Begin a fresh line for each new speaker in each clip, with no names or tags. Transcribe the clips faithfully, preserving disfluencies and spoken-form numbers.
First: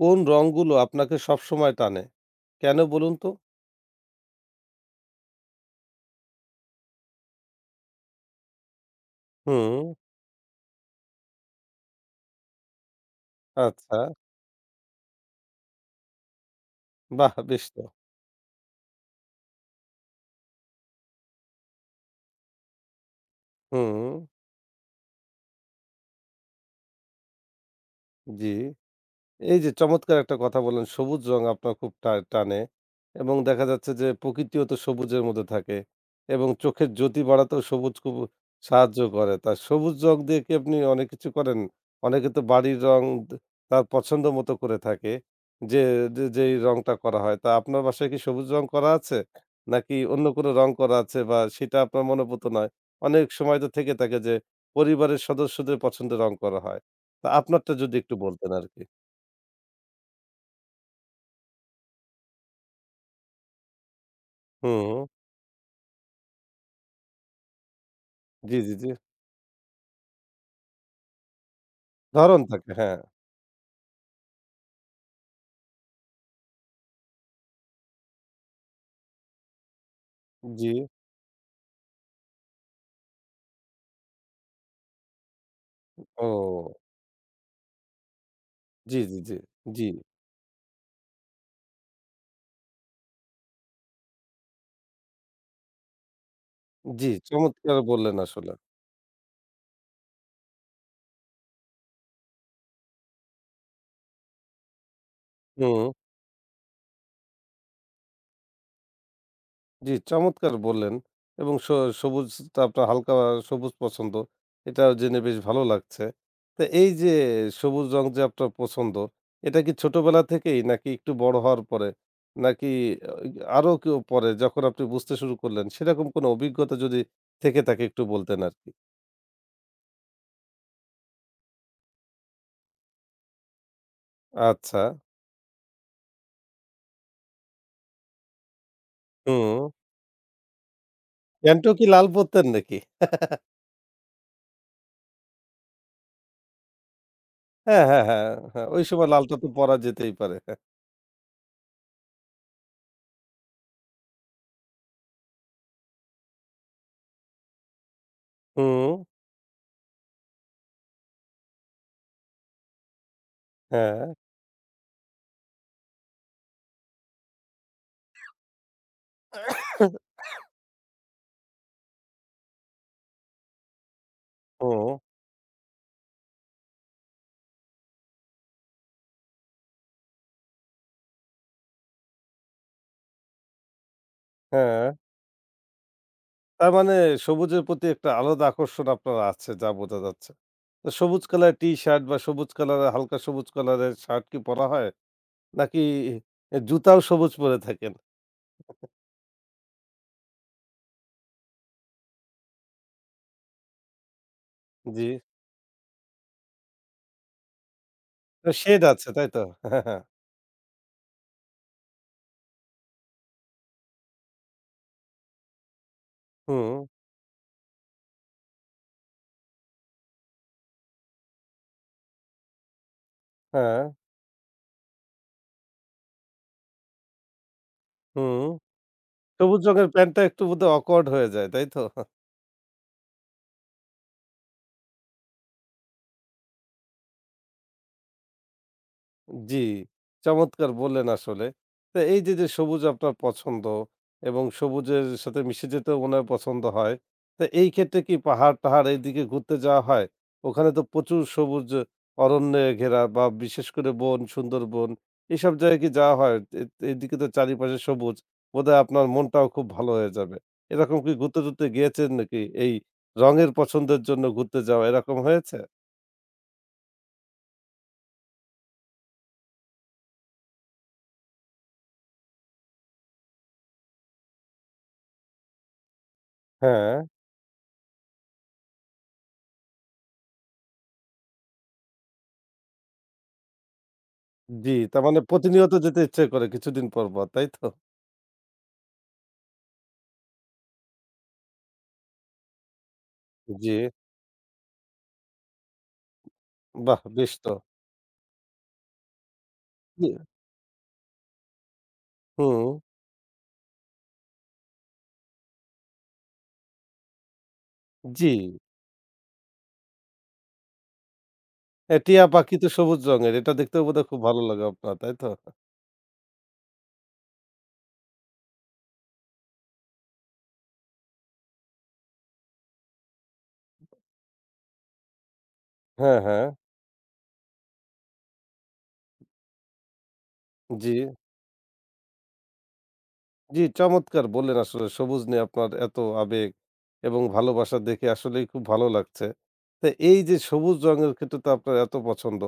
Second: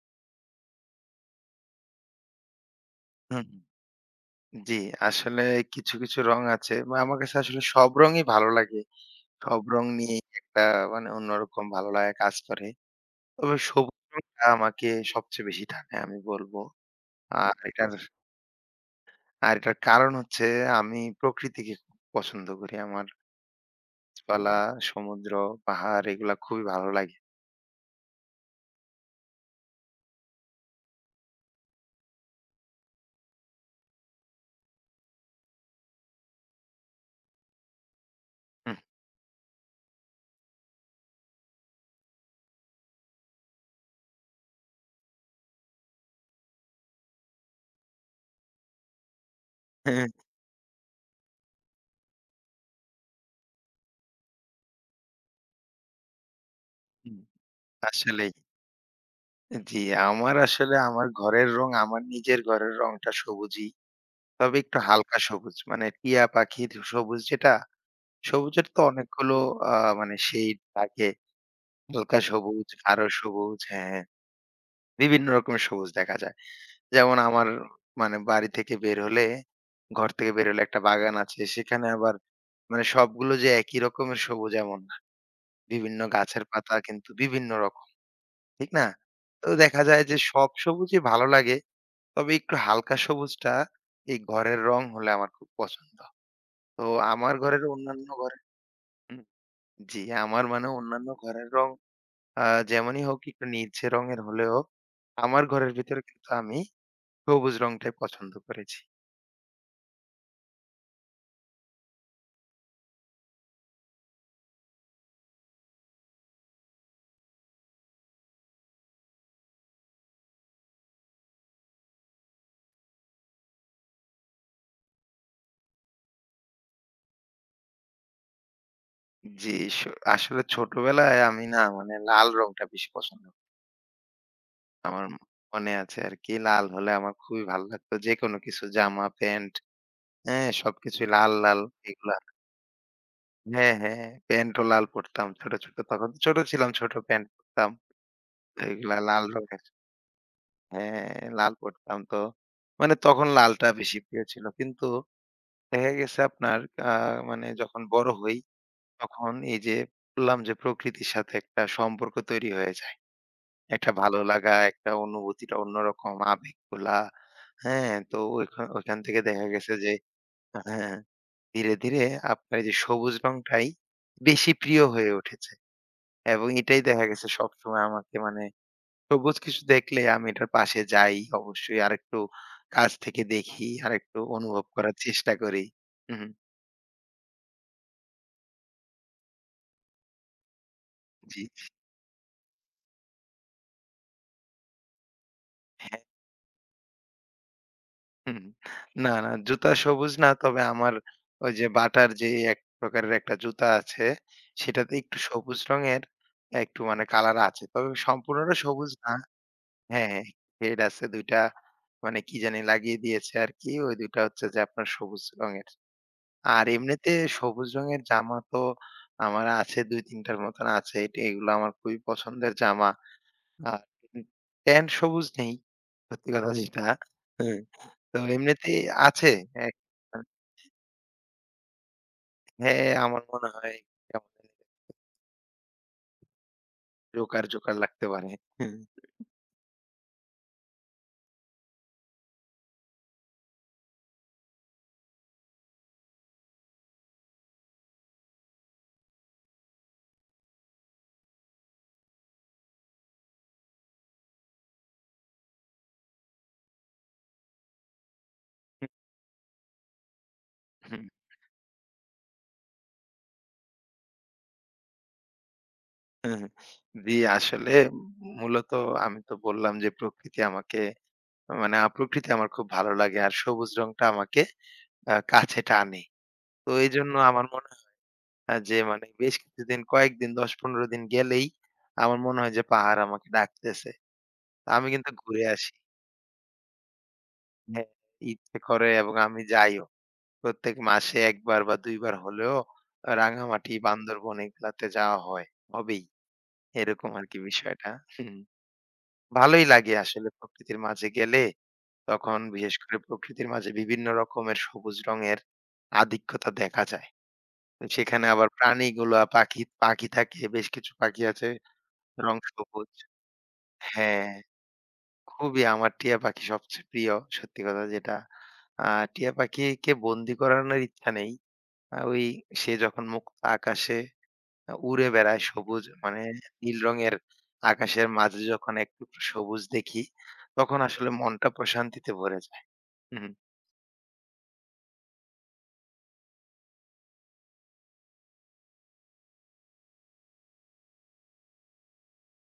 কোন রংগুলো আপনাকে সবসময় টানে? কেন বলুন তো?
হুম, জি, আসলে কিছু, কিছু রং আছে। বা আমার কাছে আসলে সব রঙই ভালো লাগে। সব
হুম,
রং নিয়ে একটা মানে অন্যরকম ভালো লাগা কাজ করে। তবে সবুজ
আচ্ছা।
রংটা আমাকে সবচেয়ে বেশি টানে আমি বলব।
বাহ!
আর
বেশ তো।
এটার আর এটার কারণ হচ্ছে আমি প্রকৃতিকে খুব পছন্দ করি। আমার
হুম,
গাছপালা, সমুদ্র, পাহাড় এগুলা খুবই ভালো লাগে।
জি। এই যে চমৎকার একটা কথা বললেন, সবুজ রং আপনার খুব টা টানে এবং দেখা যাচ্ছে যে প্রকৃতিও তো সবুজের মধ্যে থাকে এবং চোখের জ্যোতি বাড়াতেও সবুজ খুব
হুম,
সাহায্য করে। তা সবুজ রং দিয়ে কি আপনি অনেক কিছু করেন? অনেকে তো বাড়ির রং দ তার পছন্দ মতো করে থাকে যে, যে যেই রংটা করা হয়। তা আপনার বাসায় কি সবুজ রং করা আছে? নাকি
হ্যাঁ,
অন্য কোনো রং করা আছে বা সেটা আপনার মনোভূত নয়? অনেক সময় তো থেকে থাকে যে পরিবারের সদস্যদের পছন্দের রং করা হয়।
হুম,
তা আপনারটা যদি একটু
আসলেই।
বলতেন আরকি।
জি, আমার আসলে আমার ঘরের রং আমার নিজের ঘরের রংটা সবুজই। তবে একটু
হুম,
হালকা সবুজ। মানে টিয়া পাখির সবুজ যেটা,
জি,
সবুজের
জি,
তো
জি।
অনেকগুলো আ মানে শেড থাকে। হালকা
ধরন
সবুজ,
থাকে, হ্যাঁ।
গাঢ় সবুজ, হ্যাঁ, বিভিন্ন রকমের সবুজ দেখা যায়। যেমন আমার মানে বাড়ি থেকে বের হলে, ঘর থেকে বের হলে
জি।
একটা বাগান আছে। সেখানে আবার মানে সবগুলো যে একই রকমের সবুজ এমন না। বিভিন্ন গাছের
ও!
পাতা কিন্তু বিভিন্ন রকম, ঠিক না?
জি, জি, জি,
তো
জি,
দেখা যায় যে সব সবুজই ভালো লাগে। তবে একটু হালকা সবুজটা এই ঘরের রং হলে আমার খুব পছন্দ। তো
জি,
আমার ঘরের
চমৎকার
অন্যান্য
বললেন
ঘরের
আসলে।
উম জি, আমার মানে অন্যান্য ঘরের রং আ যেমনই হোক একটু নীলচে রঙের হলেও আমার ঘরের
হুম,
ভিতরে কিন্তু আমি সবুজ রংটাই পছন্দ করেছি।
জি, চমৎকার বললেন এবং স সবুজটা আপনার হালকা সবুজ পছন্দ। এটাও জেনে বেশ ভালো লাগছে। তো এই যে সবুজ রং যে আপনার পছন্দ, এটা কি ছোটবেলা থেকেই নাকি একটু বড় হওয়ার পরে? নাকি আ আরো কেউ পরে যখন আপনি বুঝতে শুরু করলেন সেরকম কোনো অভিজ্ঞতা যদি থেকে থাকে একটু বলতেন আরকি?
জি, স আসলে ছোটবেলায় আমি না মানে লাল রংটা বেশি পছন্দ করতাম।
আচ্ছা,
আমার মনে আছে আরকি লাল হলে আমার খুবই ভালো লাগতো। যেকোনো কিছু জামা, প্যান্ট,
হুম।
হ্যাঁ? সবকিছুই লাল, লাল
প্যান্ট ও কি লাল
এগুলা
পরতেন নাকি?
হ্যাঁ, হ্যাঁ। প্যান্টও লাল পড়তাম ছোট, ছোট। তখন তো ছোট ছিলাম, ছোট প্যান্ট পড়তাম।
হ্যাঁ, হ্যাঁ, হ্যাঁ, হ্যাঁ। ওই
এগুলা
সময়
লাল
লালটা তো
রঙের।
পরা যেতেই পারে। হ্যাঁ।
হ্যাঁ, লাল পড়তাম তো। মানে তখন লালটা বেশি প্রিয় ছিল। কিন্তু দেখা গেছে আপনার আ মানে যখন বড় হই,
হুম,
তখন এই যে বললাম যে প্রকৃতির সাথে একটা সম্পর্ক তৈরি হয়ে যায়। একটা
হ্যাঁ।
ভালো লাগা, একটা অনুভূতিটা অন্যরকম আবেগগুলা, হ্যাঁ? তো ওইখান ওইখান থেকে দেখা গেছে যে হ্যাঁ, ধীরে, ধীরে আপনার এই যে সবুজ রংটাই বেশি প্রিয়
হুম,
হয়ে উঠেছে। এবং এটাই দেখা গেছে সবসময় আমাকে মানে সবুজ কিছু দেখলে আমি এটার পাশে যাই অবশ্যই। আরেকটু কাছ থেকে দেখি, আরেকটু অনুভব
হ্যাঁ।
করার চেষ্টা করি। হুম,
তার মানে সবুজের প্রতি একটা আলাদা আকর্ষণ আপনার আছে যা বোঝা যাচ্ছে। তো সবুজ
জি।
কালার টি-শার্ট বা সবুজ কালারের হালকা সবুজ কালারের শার্ট কি পরা হয়? নাকি
হ্যাঁ,
এ জুতাও সবুজ পরে থাকেন?
হুম। না, না জুতা সবুজ না। তবে আমার ওই যে বাটার যে এক প্রকারের একটা জুতা আছে, সেটাতে
জি।
একটু সবুজ রঙের একটু মানে কালার আছে। তবে
তো
সম্পূর্ণটা
শেড
সবুজ
আছে
না।
তাই তো? হ্যাঁ, হ্যাঁ।
হ্যাঁ, হ্যাঁ। শেড আছে দুই টা মানে কি জানি লাগিয়ে দিয়েছে আরকি। ওই দুই টা হচ্ছে যে আপনার সবুজ রঙের। আর
হুম,
এমনিতে সবুজ রঙের জামা তো আমার আছে দুই তিন টার মতন আছে। এটি এগুলো আমার খুবই পছন্দের জামা।
হ্যাঁ,
আর প্যান্ট সবুজ নেই, সত্যি কথা যেটা। হ্যাঁ, তো
হুম।
এমনিতেই আছে।
সবুজ
এক
রঙের প্যান্টটা একটু বোধহয় awkward হয়ে যায়, তাই তো?
হ্যাঁ, আমার মনে হয় কেমন জানি জোকার, জোকার লাগতে পারে। হুম,
জি, চমৎকার বললেন আসলে। তো এই যে, যে সবুজ আপনার পছন্দ এবং সবুজের সাথে মিশে যেতেও মনে হয় পছন্দ হয়। তো এই ক্ষেত্রে কি পাহাড়-টাহাড় এইদিকে ঘুরতে যাওয়া হয়? ওখানে তো প্রচুর সবুজ অরণ্যে ঘেরা বা বিশেষ করে বন, সুন্দরবন এসব জায়গায় কি যাওয়া হয়? এ এদিকে তো চারিপাশে সবুজ। বোধহয় আপনার মনটাও খুব ভালো হয়ে যাবে। এরকম
হুম,
কি ঘুরতে-টুরতে গিয়েছেন নাকি? এই রঙের পছন্দের জন্য ঘুরতে যাওয়া এরকম হয়েছে?
হুম। জি, আসলে মূলত আমি তো বললাম যে প্রকৃতি আমাকে মানে আ প্রকৃতি আমার খুব ভালো লাগে। আর সবুজ রংটা আমাকে আ কাছে টানে। তো
হ্যাঁ।
এইজন্য আমার মনে আ যে মানে বেশ কিছুদিন কয়েকদিন দশ পনেরো দিন গেলেই আমার মনে হয় যে পাহাড় আমাকে ডাকতেছে। তা
জি,
আমি
তার
কিন্তু
মানে
ঘুরে
প্রতিনিয়ত
আসি।
যেতে ইচ্ছে করে কিছুদিন পর, পর। তাই তো?
হ্যাঁ, ইচ্ছে করে এবং আমি যাইও। প্রত্যেক মাসে এক বার বা দুই বার হলেও আ
জি।
রাঙামাটি, বান্দরবন এগুলাতে যাওয়া হয়। হবেই।
বাহ!
এরকম
বেশ
আরকি
তো।
বিষয়টা। হুম। ভালোই লাগে
জি,
আসলে প্রকৃতির মাঝে গেলে তখন
হুম,
বিশেষ করে প্রকৃতির মাঝে বিভিন্ন রকমের সবুজ রঙের আধিক্যতা দেখা যায়। তো সেখানে
জি।
আবার প্রাণীগুলা পাখি, পাখি থাকে। বেশ কিছু পাখি আছে
এ টিয়া
রং
পাখি তো
সবুজ।
সবুজ রঙের। এটা দেখতেও বোধহয় খুব
হ্যাঁ,
ভালো লাগে আপনার, তাই তো?
খুবই আমার টিয়া পাখি সবচেয়ে প্রিয়। সত্যি কথা যেটা। আ টিয়া পাখিকে বন্দি করানোর ইচ্ছা নেই। আ ওই সে যখন মুক্ত আকাশে আ উড়ে বেড়ায় সবুজ
হ্যাঁ,
মানে
হ্যাঁ।
নীল রঙের আকাশের মাঝে যখন এক টুকরো সবুজ দেখি, তখন
জি।
আসলে মনটা প্রশান্তিতে ভরে যায়। হুম,
জি, চমৎকার বললেন আসলে সবুজ নিয়ে আপনার এত আবেগ এবং ভালোবাসা দেখে আসলেই খুব ভালো লাগছে। তো এই যে সবুজ রঙের ক্ষেত্রে তো আপনার এত পছন্দ।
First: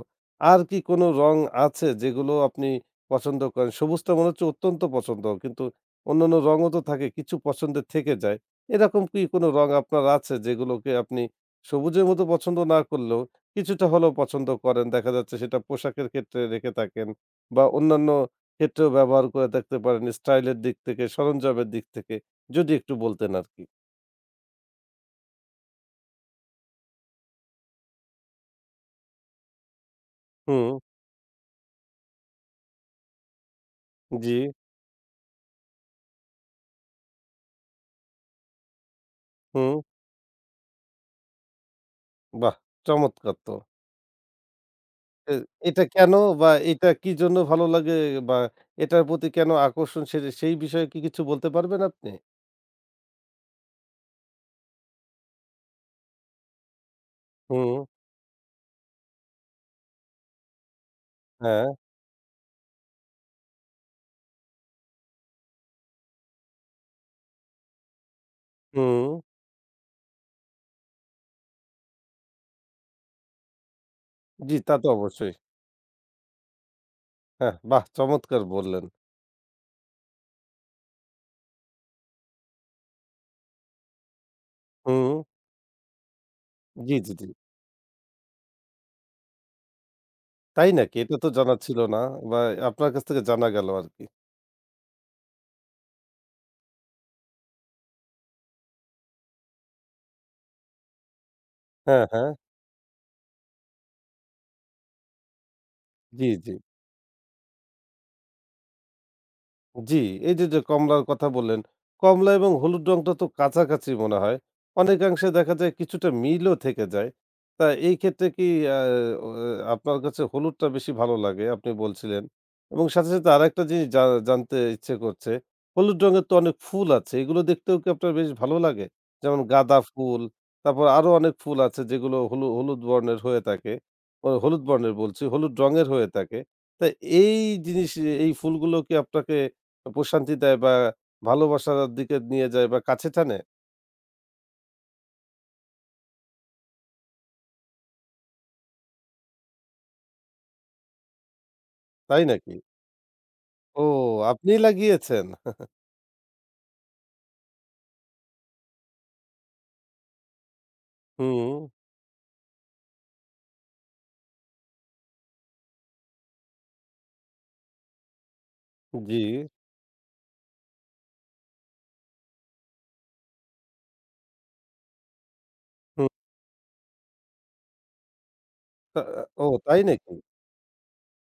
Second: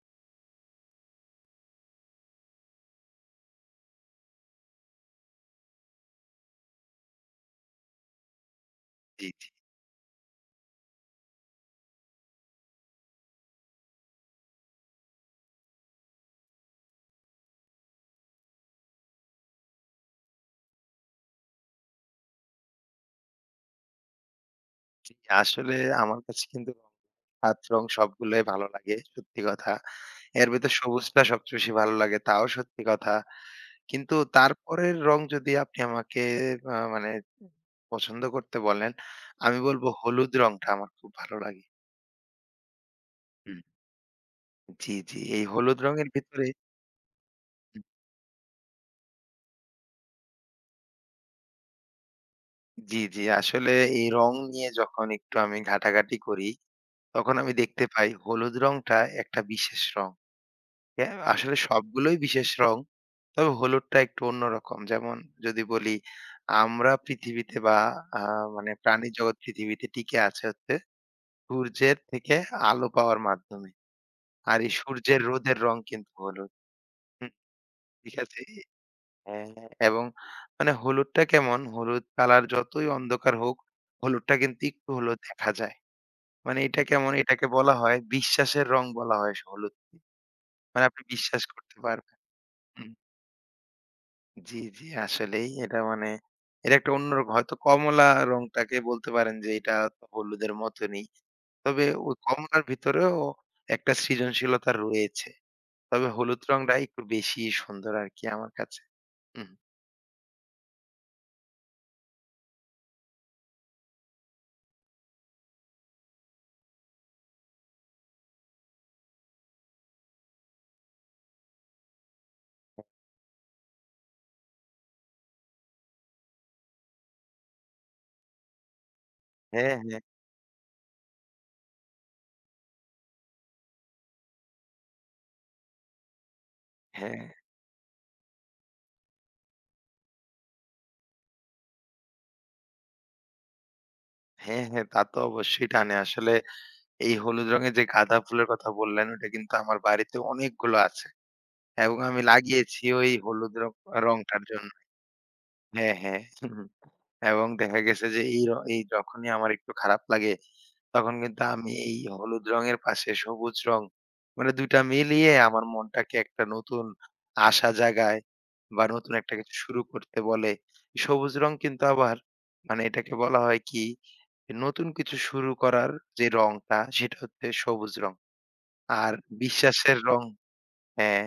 আর কি কোনো রং আছে যেগুলো আপনি পছন্দ করেন? সবুজটা মনে হচ্ছে অত্যন্ত পছন্দ কিন্তু অন্যান্য রঙও তো থাকে কিছু পছন্দের থেকে যায়। এরকম কি
জি,
কোনো
জি,
রং আপনার আছে যেগুলোকে আপনি সবুজের মতো পছন্দ না করলেও কিছুটা হলেও পছন্দ করেন? দেখা যাচ্ছে সেটা পোশাকের ক্ষেত্রে রেখে থাকেন বা অন্যান্য ক্ষেত্রেও ব্যবহার করে থাকতে পারেন স্টাইলের দিক থেকে, সরঞ্জামের দিক থেকে। যদি একটু বলতেন আরকি।
জি। আসলে আমার কাছে কিন্তু সাত রং সবগুলোই ভালো লাগে, সত্যি কথা। এর ভেতর
হুম,
সবুজটা সবচেয়ে বেশি ভালো লাগে, তাও সত্যি কথা। কিন্তু
জি,
তারপরের রং যদি আপনি আমাকে আ মানে পছন্দ করতে বলেন, আমি
হুম।
বলবো হলুদ রংটা আমার খুব ভালো লাগে।
বাহ! চমৎকার তো।
হুম। জি, জি।
এ
এই হলুদ
এটা
রঙের
কেন
ভিতরে
বা এটা কি জন্য ভালো লাগে বা এটার প্রতি কেন আকর্ষণ সে সেই বিষয়ে কি কিছু বলতে পারবেন আপনি?
জি, জি। আসলে এই রং নিয়ে যখন একটু আমি ঘাটাঘাটি করি, তখন আমি
হুম,
দেখতে পাই হলুদ রংটা একটা বিশেষ রং। অ্যা আসলে
হ্যাঁ,
সবগুলোই বিশেষ রং। তবে হলুদটা একটু অন্যরকম। যেমন যদি বলি আমরা পৃথিবীতে বা আ মানে
হুম।
প্রাণী জগৎ পৃথিবীতে টিকে আছে হচ্ছে সূর্যের থেকে আলো পাওয়ার মাধ্যমে।
জি,
আর এই
তা তো
সূর্যের
অবশ্যই।
রোদের রং কিন্তু হলুদ। হুম,
হ্যাঁ, বাহ!
ঠিক আছে?
চমৎকার বললেন।
হ্যাঁ, এবং মানে হলুদটা কেমন? হলুদ কালার যতই অন্ধকার হোক, হলুদটা কিন্তু একটু
হুম,
হলেও দেখা যায়। মানে এটা
জি,
কেমন?
জি, জি।
এটাকে বলা হয় বিশ্বাসের রং বলা হয় স হলুদকে।
তাই
মানে
নাকি?
আপনি
এটা তো
বিশ্বাস
জানা
করতে
ছিল না
পারবেন।
বা আপনার
হুম,
কাছ থেকে জানা গেল আরকি।
জি, জি, আসলেই এটা মানে এটা একটা অন্যরকম হয়তো কমলা রংটাকে বলতে পারেন যে এটা তো হলুদের মতনই। তবে
হ্যাঁ,
ওই
হ্যাঁ।
কমলার ভিতরেও একটা সৃজনশীলতা রয়েছে। তবে
জি,
হলুদ
জি।
রংটা একটু বেশিই সুন্দর আরকি আমার কাছে। হুম।
জি, এই যে, যে, কমলার কথা বললেন, কমলা এবং হলুদ রংটা তো কাছাকাছি মনে হয়। অনেকাংশে দেখা যায় কিছুটা মিলও থেকে যায়। তা এই ক্ষেত্রে কি আ ও আপনার কাছে হলুদটা বেশি ভালো লাগে আপনি বলছিলেন। এবং সাথে, সাথে, আরেকটা জিনিস জা জানতে ইচ্ছে করছে। হলুদ রঙের তো অনেক ফুল আছে। এগুলো দেখতেও কি আপনার বেশ ভালো লাগে? যেমন
হ্যাঁ,
গাঁদা
হ্যাঁ,
ফুল, তারপর আরো অনেক ফুল আছে যেগুলো হলু হলুদ বর্ণের হয়ে থাকে। ও, হলুদ বর্ণের বলছি, হলুদ রঙের হয়ে থাকে। তা
হ্যাঁ,
এই জিনিস এই ফুলগুলো কি আপনাকে প্রশান্তি দেয় বা ভালোবাসার দিকে নিয়ে যায় বা কাছে টানে।
হ্যাঁ, হ্যাঁ, তা তো অবশ্যই টানে। আসলে এই হলুদ রঙের যে গাঁদা ফুলের কথা বললেন, ওটা কিন্তু আমার বাড়িতে অনেকগুলো আছে। এবং আমি
তাই নাকি?
লাগিয়েছি ওই হলুদ রং
ও,
রংটার
আপনি
জন্য।
লাগিয়েছেন?
হ্যাঁ, হ্যাঁ। হুম। এবং দেখা গেছে যে এই র এই যখনই আমার একটু খারাপ লাগে তখন কিন্তু
হুম,
আমি এই হলুদ রঙের পাশে সবুজ রং মানে দুই টা মিলিয়ে আমার মনটাকে একটা নতুন আশা জাগায় বা নতুন
জি।
একটা কিছু শুরু করতে বলে। সবুজ রং কিন্তু আবার মানে এটাকে বলা হয় কি নতুন কিছু শুরু করার
হুম,
যে রংটা সেটা হচ্ছে সবুজ রং।
তা
আর
ও তাই
বিশ্বাসের
নাকি?
রং হ্যাঁ,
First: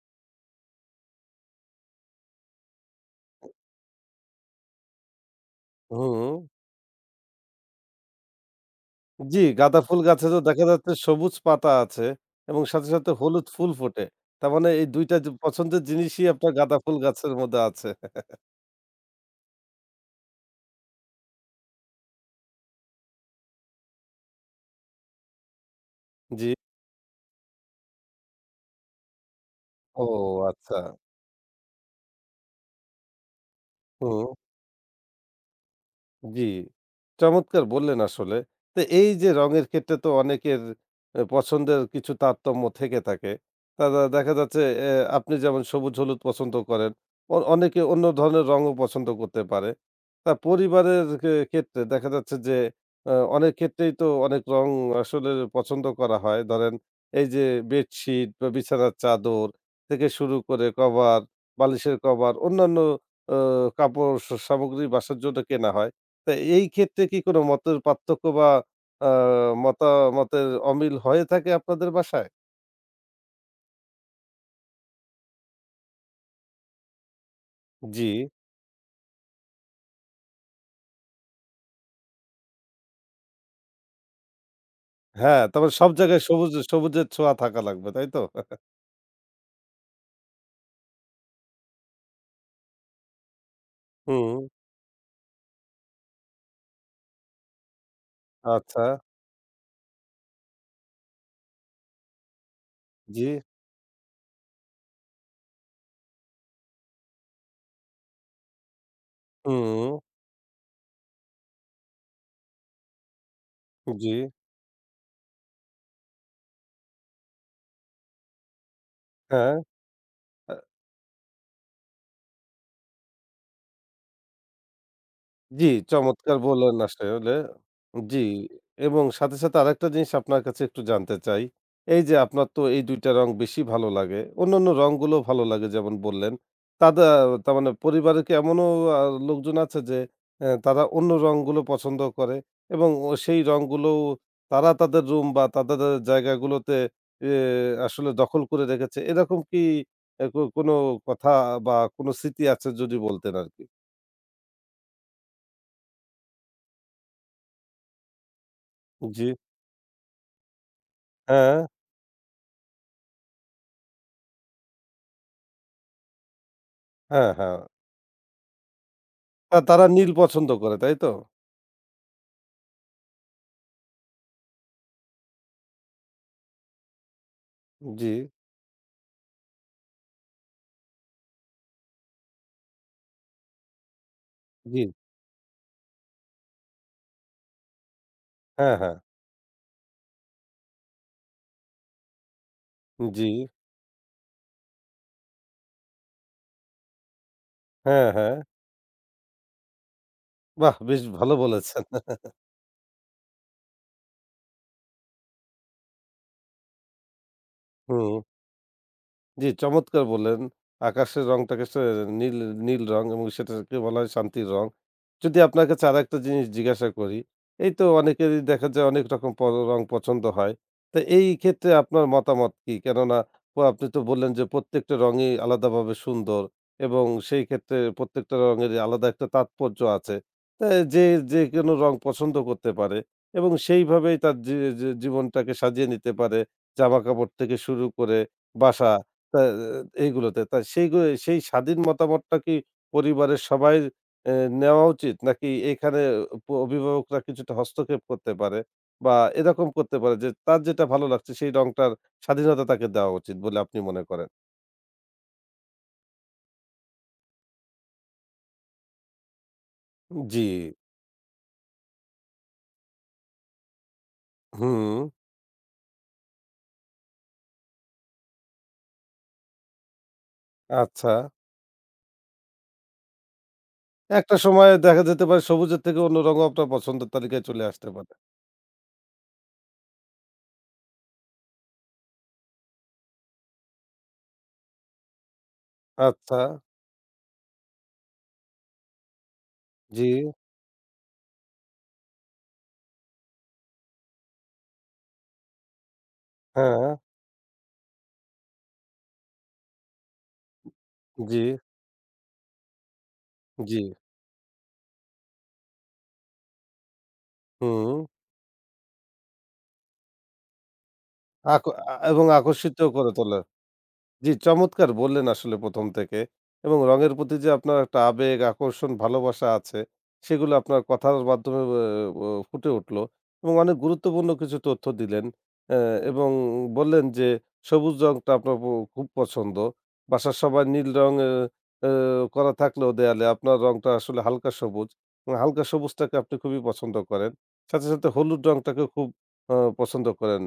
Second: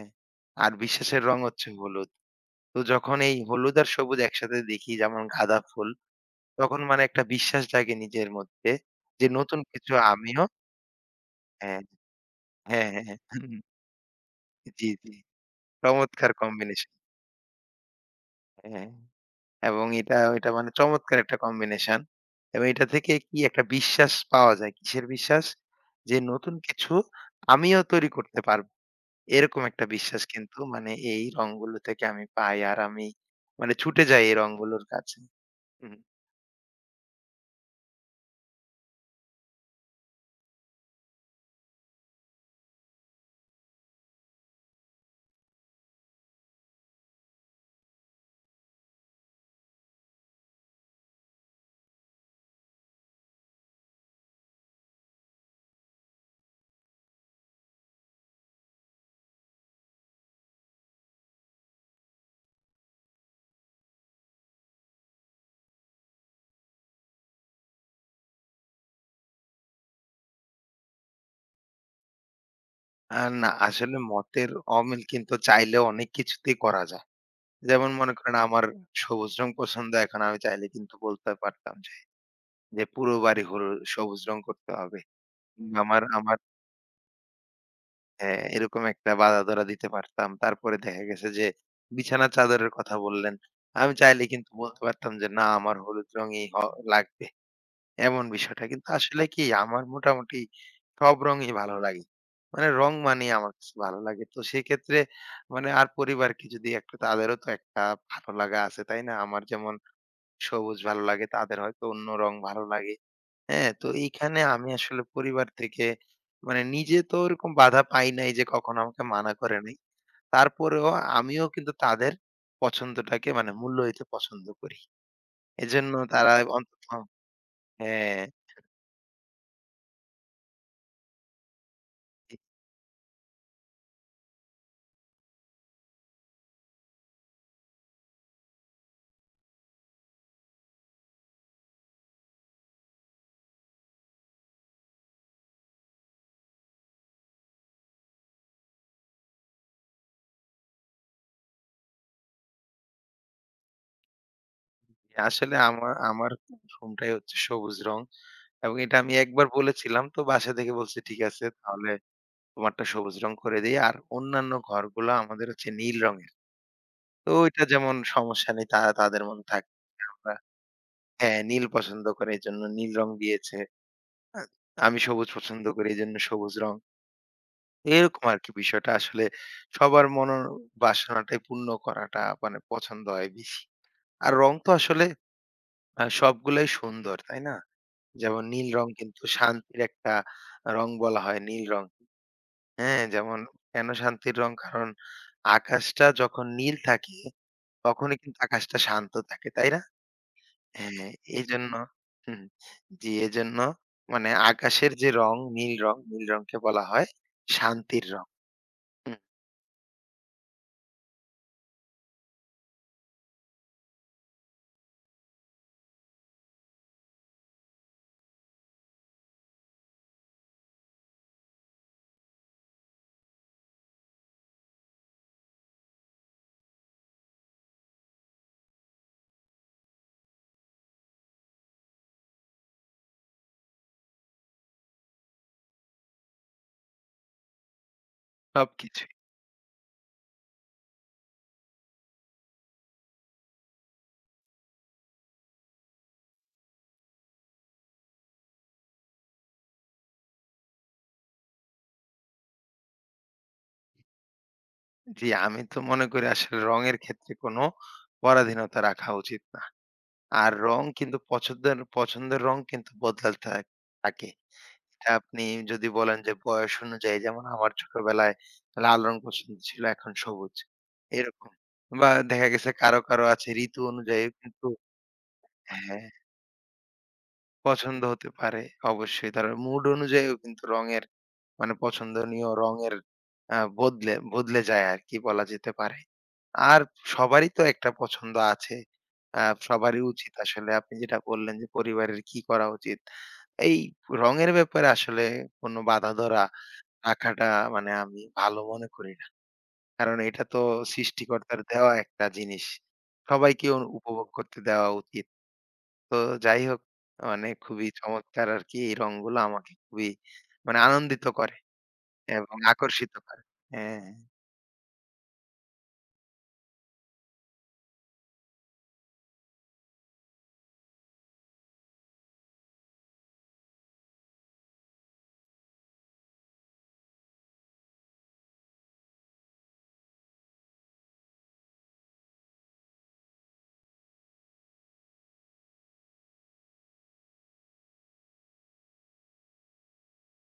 আর বিশ্বাসের রং হচ্ছে হলুদ। তো যখন এই হলুদ আর সবুজ একসাথে দেখি যেমন গাঁদা ফুল
হুম,
তখন মানে একটা বিশ্বাস জাগে নিজের মধ্যে যে
জি,
নতুন
গাঁদা
কিছু
ফুল গাছে তো
আমিও
দেখা যাচ্ছে সবুজ পাতা
হ্যাঁ।
আছে এবং সাথে,
হ্যাঁ,
সাথে
হ্যাঁ।
হলুদ
হুম,
ফুল ফোটে। তার মানে এই
জি,
দুই
জি।
টা যে পছন্দের জিনিসই
চমৎকার
আপনার গাঁদা
কম্বিনেশন।
ফুল গাছের মধ্যে আছে।
হ্যাঁ। এবং এটা এটা মানে চমৎকার একটা কম্বিনেশন। এবং এটা থেকে কি একটা বিশ্বাস পাওয়া যায়। কিসের বিশ্বাস? যে
জি।
নতুন কিছু আমিও তৈরি করতে পারবো। এরকম একটা
ও,
বিশ্বাস কিন্তু
আচ্ছা।
মানে এই রংগুলো থেকে আমি পাই। আর আমি মানে ছুটে যাই
হুম।
এই রংগুলোর কাছে। হুম।
জি, চমৎকার বললেন আসলে। তো এই যে রঙের ক্ষেত্রে তো অনেকের এ পছন্দের কিছু তারতম্য থেকে থাকে। তা দা দেখা যাচ্ছে এ আপনি যেমন সবুজ-হলুদ পছন্দ করেন, অ অনেকে অন্য ধরনের রঙও পছন্দ করতে পারে। তা পরিবারের খে ক্ষেত্রে দেখা যাচ্ছে যে আ অনেক ক্ষেত্রেই তো অনেক রং আসলে পছন্দ করা হয়। ধরেন এই যে বেডশিট বা বিছানার চাদর থেকে শুরু করে কভার, বালিশের কভার, অন্যান্য আ কাপড় স সামগ্রী বাসার জন্য কেনা হয়। তা এই ক্ষেত্রে কি কোনো মতের পার্থক্য বা আ মতামতের অমিল হয়ে থাকে আপনাদের বাসায়?
আ না আসলে মতের অমিল কিন্তু চাইলেও অনেক কিছুতেই করা যায়। যেমন
জি।
মনে করেন আমার সবুজ রং পছন্দ, এখন আমি চাইলে কিন্তু বলতে পারতাম যে যে পুরো বাড়ি হলুদ সবুজ রং করতে হবে।
হ্যাঁ, তারপরে সব
আমার
জায়গায়
আমার
সবুজ সবুজের ছোঁয়া থাকা লাগবে, তাই তো?
হ্যাঁ, এরকম একটা বাঁধা ধরা দিতে পারতাম। তারপরে দেখা গেছে যে বিছানার চাদরের কথা বললেন। আমি চাইলে
হুম,
কিন্তু বলতে পারতাম যে না আমার হলুদ রঙই হ লাগবে। এমন বিষয়টা।
আচ্ছা,
কিন্তু আসলে কি আমার মোটামুটি সব রঙই ভালো লাগে। মানে রং
জি,
মানেই আমার কাছে ভালো লাগে। তো সেক্ষেত্রে মানে আর পরিবারকে যদি একটা তাদেরও তো একটা ভালো লাগা আছে, তাই না? আমার যেমন
হুম,
সবুজ ভালো লাগে, তাদের হয়তো অন্য রং ভালো লাগে। হ্যাঁ, তো
জি,
এইখানে আমি আসলে পরিবার থেকে মানে নিজে তো ওরকম বাধা পাই নাই যে কখনো আমাকে মানা
হ্যাঁ।
করে নাই। তারপরেও আমিও কিন্তু তাদের পছন্দটাকে মানে মূল্য দিতে পছন্দ করি।
জি,
এজন্য তারা
চমৎকার
আচ্ছা।
বললেন
অন্তত
আসলে। জি,
হ্যাঁ,
এবং সাথে, সাথে আরেকটা জিনিস আপনার কাছে একটু জানতে চাই। এই যে আপনার তো এই দুই টা রং বেশি ভালো লাগে। অন্যান্য রংগুলোও ভালো লাগে যেমন বললেন। তাদা তার মানে পরিবারে কি এমনও আ লোকজন আছে যে এ তারা অন্য রংগুলো পছন্দ করে এবং ও সেই রংগুলোও তারা তাদের রুম বা তাদের আ জায়গাগুলোতে এ আসলে দখল করে রেখেছে। এরকম কি এ কো কোনো কথা বা কোনো স্মৃতি আছে যদি বলতেন আরকি?
আসলে আমার আমার রুমটাই হচ্ছে সবুজ রং এবং এটা আমি
জি,
একবার বলেছিলাম তো বাসা থেকে বলছে, "ঠিক আছে
হ্যাঁ।
তাহলে তোমারটা সবুজ রং করে দেই।" আর অন্যান্য ঘরগুলা আমাদের হচ্ছে নীল রঙের।
হ্যাঁ,
তো
হ্যাঁ।
ওইটা যেমন সমস্যা নেই তা তাদের মধ্যে
তা
থাক
তারা নীল পছন্দ করে, তাই তো?
হ্যাঁ, নীল পছন্দ করে এজন্য নীল রং দিয়েছে। আ আমি সবুজ পছন্দ করি এজন্য সবুজ রং।
জি,
এরকম আরকি বিষয়টা, আসলে সবার মনের বাসনাটাই পূর্ণ করাটা মানে পছন্দ হয় বেশি। আর রং তো
জি।
আসলে আ সবগুলাই সুন্দর, তাই না? যেমন নীল
হ্যাঁ,
রং
হ্যাঁ।
কিন্তু শান্তির একটা রং বলা হয় নীল রং। হ্যাঁ,
জি।
যেমন কেন শান্তির রং? কারণ আকাশটা যখন নীল থাকে
হ্যাঁ,
তখনই
হ্যাঁ।
কিন্তু আকাশটা শান্ত থাকে, তাই না?
বাহ! বেশ
হ্যাঁ,
ভালো
এজন্য
বলেছেন।
হুম, জি, এজন্য মানে আকাশের যে রং, নীল রং, নীল রংকে বলা হয় শান্তির
হুম।
রং। হুম,
জি, চমৎকার বললেন। আকাশের রংটাকে সে নীল, নীল রং এবং সেটাকে বলা হয় শান্তির রং। যদি আপনার কাছে আরেকটা জিনিস জিজ্ঞাসা করি, এই তো অনেকেরই দেখা যায় অনেক রকম প রং পছন্দ হয়। তো এই ক্ষেত্রে আপনার মতামত কি? কেননা প আপনি তো বললেন যে প্রত্যেকটা রঙই আলাদাভাবে সুন্দর এবং সেই ক্ষেত্রে প্রত্যেকটা রঙেরই আলাদা একটা তাৎপর্য আছে। তা যে, যে কোনো রং পছন্দ করতে পারে এবং সেইভাবেই তার জী জী জীবনটাকে সাজিয়ে নিতে পারে। জামাকাপড় থেকে শুরু করে বাসা
সবকিছুই।
তা এইগুলোতে। তা সেইগু সেই স্বাধীন মতামতটা কি পরিবারের সবাই এ নেওয়া উচিত? নাকি এখানে প অভিভাবকরা কিছুটা হস্তক্ষেপ করতে পারে? বা এরকম করতে পারে যে তার যেটা ভালো লাগছে সেই রংটার স্বাধীনতা তাকে দেওয়া উচিত বলে আপনি মনে করেন?
জি, আমি তো মনে করি আসলে রঙের ক্ষেত্রে কোনো পরাধীনতা রাখা উচিত না।
জি,
আর রং কিন্তু পছন্দের পছন্দের রং কিন্তু বদলাতে থাক থাকে।
হুম,
এটা আপনি যদি বলেন যে বয়স অনুযায়ী যেমন আমার ছোটবেলায় লাল রং পছন্দ ছিল, এখন সবুজ।
আচ্ছা।
এরকম। বা দেখা গেছে কারো, কারো আছে ঋতু অনুযায়ী
একটা
কিন্তু
সময়ে দেখা যেতে পারে সবুজের থেকে
হ্যাঁ।
অন্য রঙও আপনার পছন্দের তালিকায় চলে আসতে
পছন্দ
পারে।
হতে পারে অবশ্যই। তার মুড অনুযায়ীও কিন্তু রঙের মানে পছন্দনীয় রঙের আ বদলে বদলে যায় আরকি বলা যেতে পারে।
আচ্ছা,
আর সবারই তো একটা পছন্দ আছে। আ সবারই
জি,
উচিত আসলে আপনি যেটা বললেন যে পরিবারের কি করা উচিত। এই রঙের ব্যাপারে আসলে কোনো বাঁধা ধরা
হ্যাঁ,
রাখাটা মানে আমি ভালো মনে করি না। কারণ এটা তো
জি,
সৃষ্টিকর্তার দেওয়া একটা জিনিস। সবাইকে
জি,
অনু উপভোগ করতে দেওয়া উচিত। তো যাই হোক মানে খুবই
হুম।
চমৎকার আরকি এই রংগুলো আমাকে খুবই মানে আনন্দিত করে
আক আ এবং
এবং
আকর্ষিতও করে
আকর্ষিত
তোলে।
করে। হ্যাঁ।
জি, চমৎকার বললেন আসলে প্রথম থেকে এবং রঙের প্রতি যে আপনার একটা আবেগ, আকর্ষণ, ভালোবাসা আছে সেগুলো আপনার কথার মাধ্যমে অ অ ফুটে উঠলো এবং অনেক গুরুত্বপূর্ণ কিছু তথ্য দিলেন। অ্যা এবং বললেন যে সবুজ রংটা আপনার প খুব পছন্দ। বাসার সবাই নীল রং অ্যা অ্যা করা থাকলেও দেয়ালে আপনার রংটা আসলে হালকা সবুজ এবং হালকা সবুজটাকে আপনি খুবই পছন্দ করেন। সাথে, সাথে হলুদ রংটাকেও খুব অ পছন্দ করেন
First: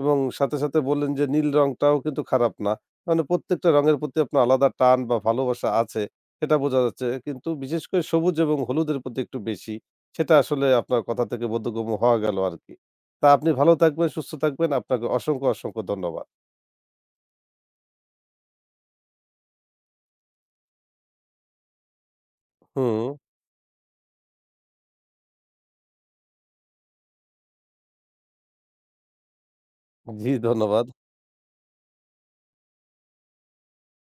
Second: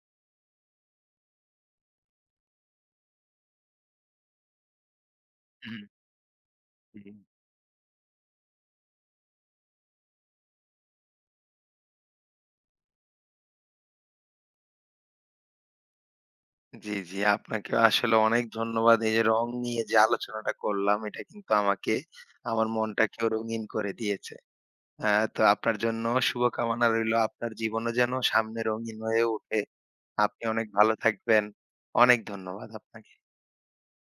এবং সাথে, সাথে বললেন যে নীল রংটাও কিন্তু খারাপ না। মানে প্রত্যেকটা রঙের প্রতি আপনার আলাদা টান বা ভালোবাসা
হুম,
আছে, সেটা বোঝা যাচ্ছে।
হুম।
কিন্তু বিশেষ করে সবুজ এবং হলুদের প্রতি একটু বেশি। সেটা আসলে আপনার কথা থেকে বোধগম্য হওয়া গেল আরকি। তা আপনি ভালো থাকবেন, সুস্থ থাকবেন। আপনাকে অসংখ্য, অসংখ্য ধন্যবাদ।
জি, জি। আপনাকে আসলে অনেক ধন্যবাদ। এই যে রং নিয়ে যে আলোচনাটা করলাম এটা কিন্তু আমাকে আমার
হুম,
মনটাকেও রঙিন করে দিয়েছে। আ তো আপনার জন্য শুভকামনা রইলো। আপনার জীবনও যেন সামনে রঙিন হয়ে ওঠে।
জি
আপনি অনেক
ধন্যবাদ।
ভালো থাকবেন। অনেক ধন্যবাদ আপনাকে।